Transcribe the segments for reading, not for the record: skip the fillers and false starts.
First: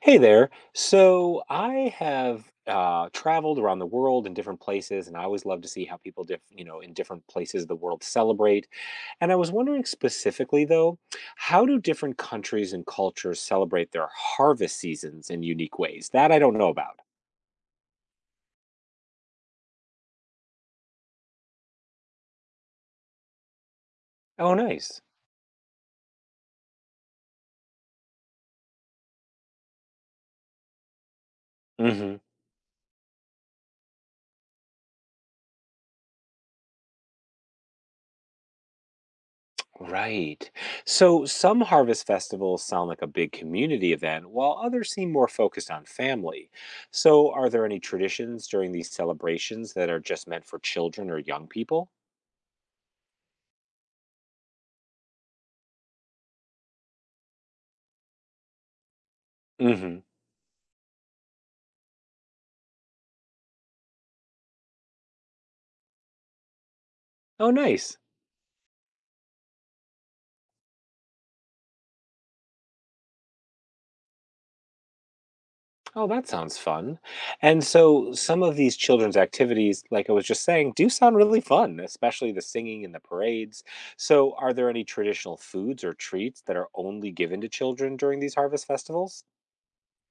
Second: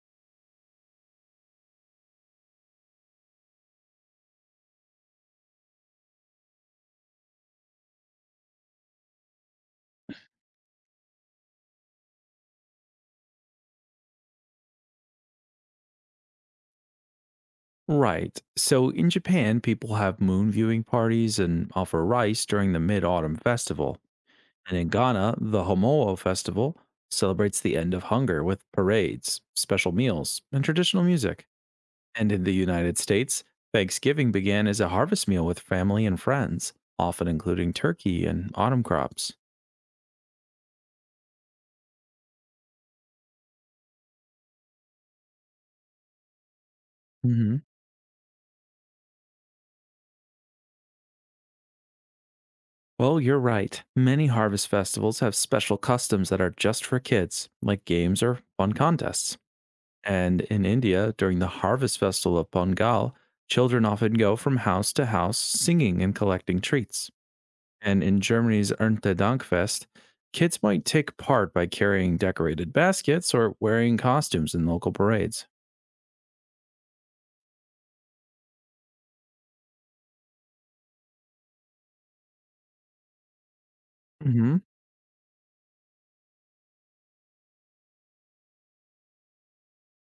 Hey there. So I have traveled around the world in different places, and I always love to see how people, in different places of the world celebrate. And I was wondering specifically, though, how do different countries and cultures celebrate their harvest seasons in unique ways? That I don't know about. Right. So in Japan, people have moon viewing parties and offer rice during the Mid Autumn Festival. Oh, And in nice. Ghana, the Homoa Festival celebrates the end of hunger with parades, special meals, and traditional music. Hmm. And in the United States, Thanksgiving began as a harvest meal with family and friends, often including turkey and autumn crops. Right. So some harvest festivals sound like a big community event, while others seem more focused on family. So, are Hmm. there any traditions during these celebrations that are just meant for children or young people? Well, you're right. Many harvest festivals have special customs that are just for kids, like games or fun contests. Mm-hmm. And in India, during the harvest festival of Pongal, children often go from house to house singing and collecting treats. Oh, nice. And in Germany's Ernte Dankfest, kids might take part by carrying decorated baskets or wearing costumes in local parades. Oh, that sounds fun. And so, some of these children's activities, like I was just saying, do sound really fun, especially the singing and the parades. So, are hmm there any traditional foods or treats that are only given to children during these harvest festivals?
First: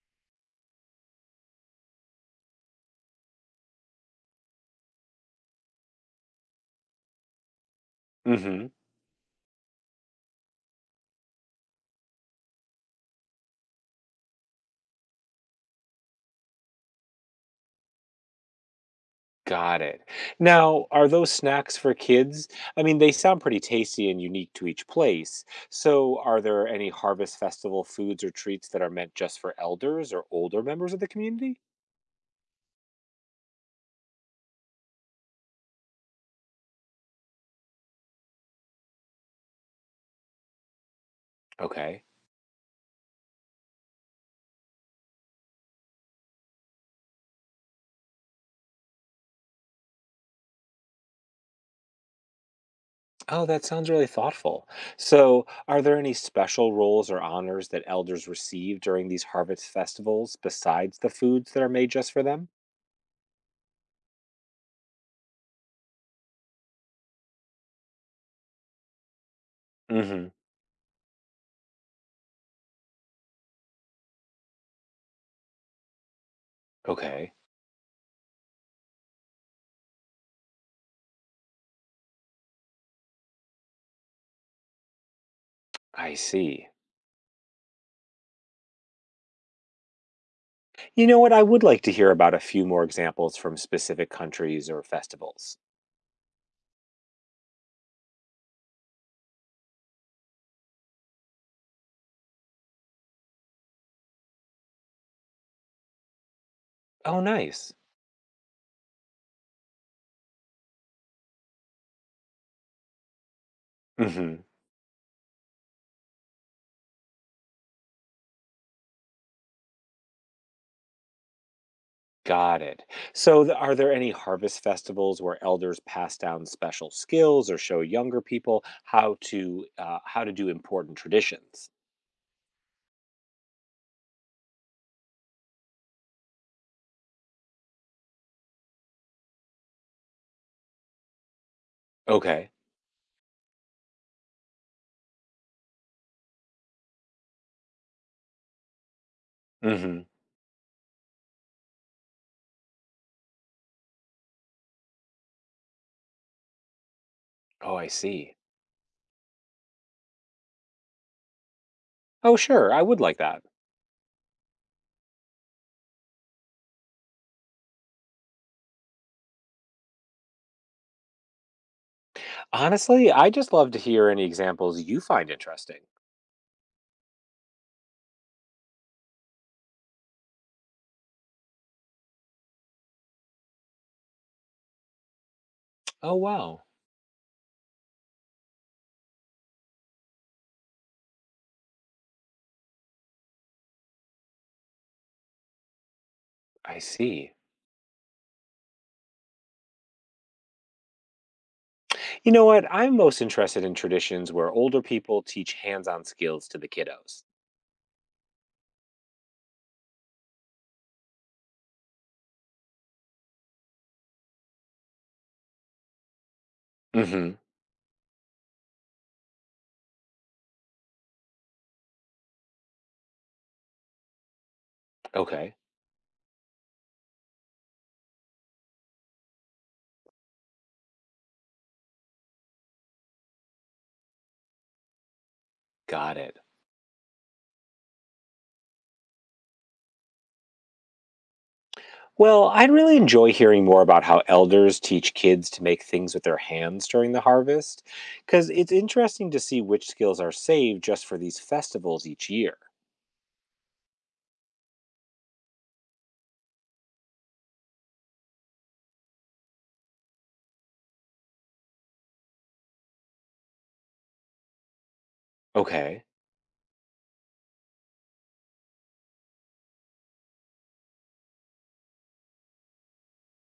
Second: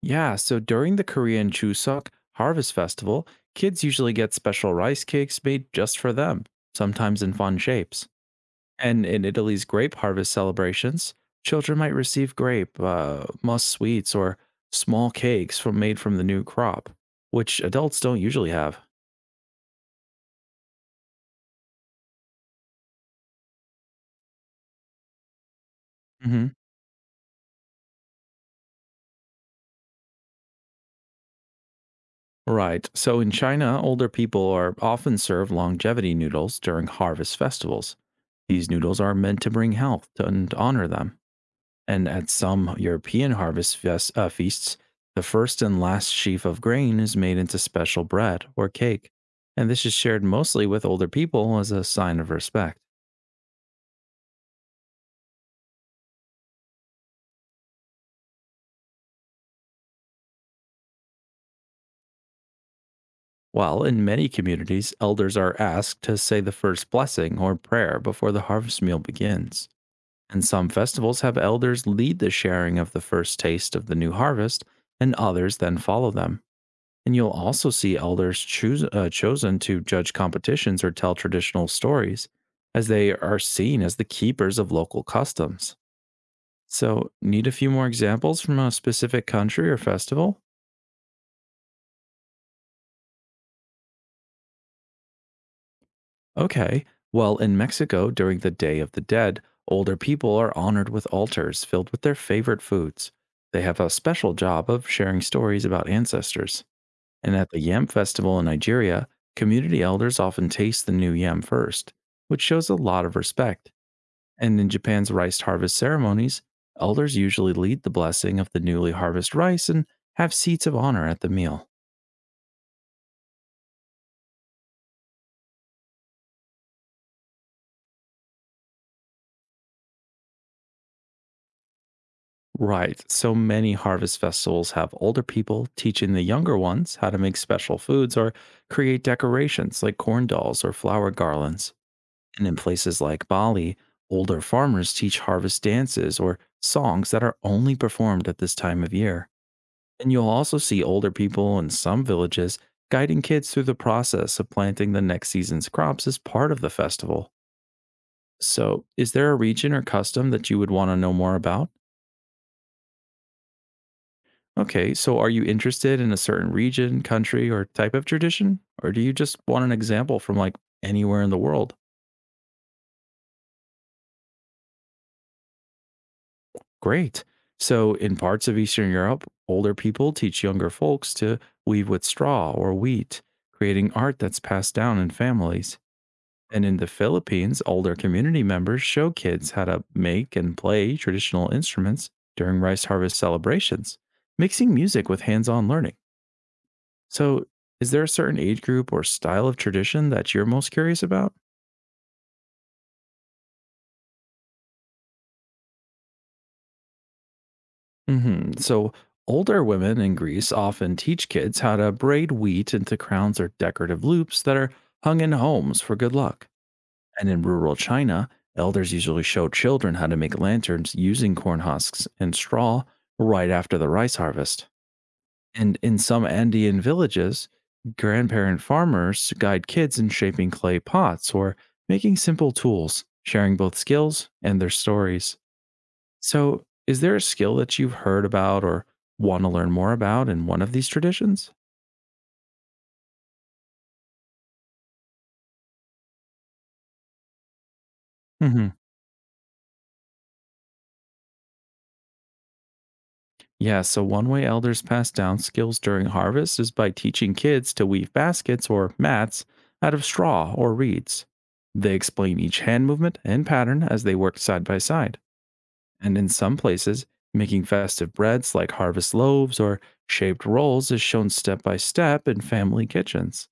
Yeah, so during the Korean Chuseok Harvest Festival, kids usually get special rice cakes made just for them, sometimes in fun shapes. Mm hmm. And in Italy's grape harvest celebrations, children might receive grape, musk sweets, or small cakes from made from the new crop, which adults don't usually have. Got it. Now, are those snacks for kids? I mean, they sound pretty tasty and unique to each place. So, are Hmm. there any Harvest Festival foods or treats that are meant just for elders or older members of the community? Right. So in China, older people are often served longevity noodles during harvest festivals. These noodles are meant to bring health and honor them. Okay. And at some European harvest feasts, the first and last sheaf of grain is made into special bread or cake, and this is shared mostly with older people as a sign of respect. Oh, that sounds really thoughtful. So, are there any special roles or honors that elders receive during these harvest festivals besides the foods that are made just for them? While in many communities, elders are asked to say the first blessing or prayer before the harvest meal begins. Mm-hmm. And some festivals have elders lead the sharing of the first taste of the new harvest, and others then follow them. And you'll Okay. also see elders chosen to judge competitions or tell traditional stories, as they are seen as the keepers of local customs. I see. So, need a few more examples from a specific country or festival? You know what? I would like to hear about a few more examples from specific countries or festivals. Okay. Well, in Mexico, during the Day of the Dead, older people are honored with altars filled with their favorite foods. They have a special job of sharing stories about ancestors. Oh, And at the nice. yam festival in Nigeria, community elders often taste the new yam first, which shows a lot of respect. Hmm. And in Japan's rice harvest ceremonies, elders usually lead the blessing of the newly harvested rice and have seats of honor at the meal. Got it. So, are there any harvest festivals where elders pass down special skills or show younger people how to do important traditions? Right, so many harvest festivals have older people teaching the younger ones how to make special foods or create decorations like corn dolls or flower garlands. And Okay. in places like Bali, older farmers teach harvest dances or songs that are only performed at this time of year. Hmm. And you'll also see older people in some villages guiding kids through the process of planting the next season's crops as part of the festival. Oh, I see. So, is there a region or custom that you would want to know more about? Oh, sure. I would like that. Okay, so are you interested in a certain region, country, or type of tradition? Or do you just want an example from like anywhere in the world? Honestly, I just love to hear any examples you find interesting. Great. So, in parts of Eastern Europe, older people teach younger folks to weave with straw or wheat, creating art that's passed down in families. Oh, wow. And in the Philippines, older community members show kids how to make and play traditional instruments during rice harvest celebrations, mixing music with hands on learning. I see. So, is there a certain age group or style of tradition that you're most curious about? You know what? I'm most interested in traditions where older people teach hands-on skills to the kiddos. Hmm. So, older women in Greece often teach kids how to braid wheat into crowns or decorative loops that are hung in homes for good luck. And Hmm. in rural China, elders usually show children how to make lanterns using corn husks and straw right after the rice harvest. Okay. And in some Andean villages, grandparent farmers guide kids in shaping clay pots or making simple tools, sharing both skills and their stories. Got it. So, is there a skill that you've heard about or want to learn more about in one of these traditions? Well, I'd really enjoy hearing more about how elders teach kids to make things with their hands during the harvest, because hmm it's interesting to see which skills are saved just for these festivals each year. Yeah, so one way elders pass down skills during harvest is by teaching kids to weave baskets or mats out of straw or reeds. They explain each hand movement and pattern as they work side by side. Okay. And in some places, making festive breads like harvest loaves or shaped rolls is shown step by step in family kitchens.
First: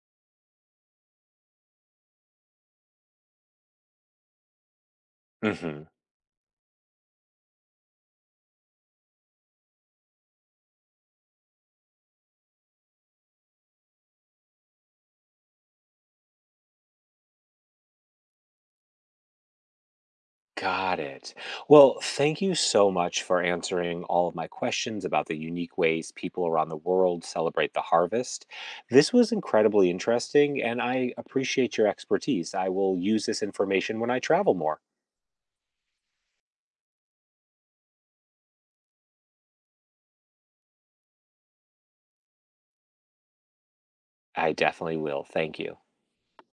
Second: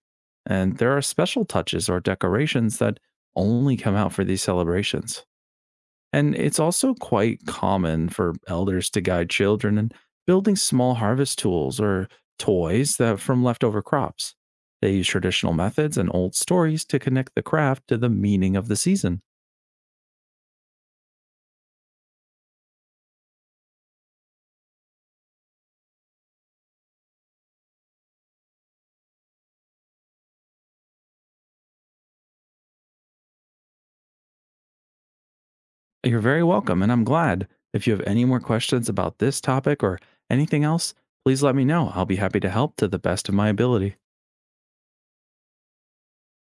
And there are special touches or decorations that only come out for these celebrations. Hmm. And it's also quite common for elders to guide children in building small harvest tools or toys that from leftover crops. They use traditional methods and old stories to connect the craft to the meaning of the season. Got it. Well, thank you so much for answering all of my questions about the unique ways people around the world celebrate the harvest. This was incredibly interesting, and I appreciate your expertise. I will use this information when I travel more. You're very welcome, and I'm glad. If you have any more questions about this topic or anything else, please let me know. I'll be happy to help to the best of my ability. I definitely will. Thank you.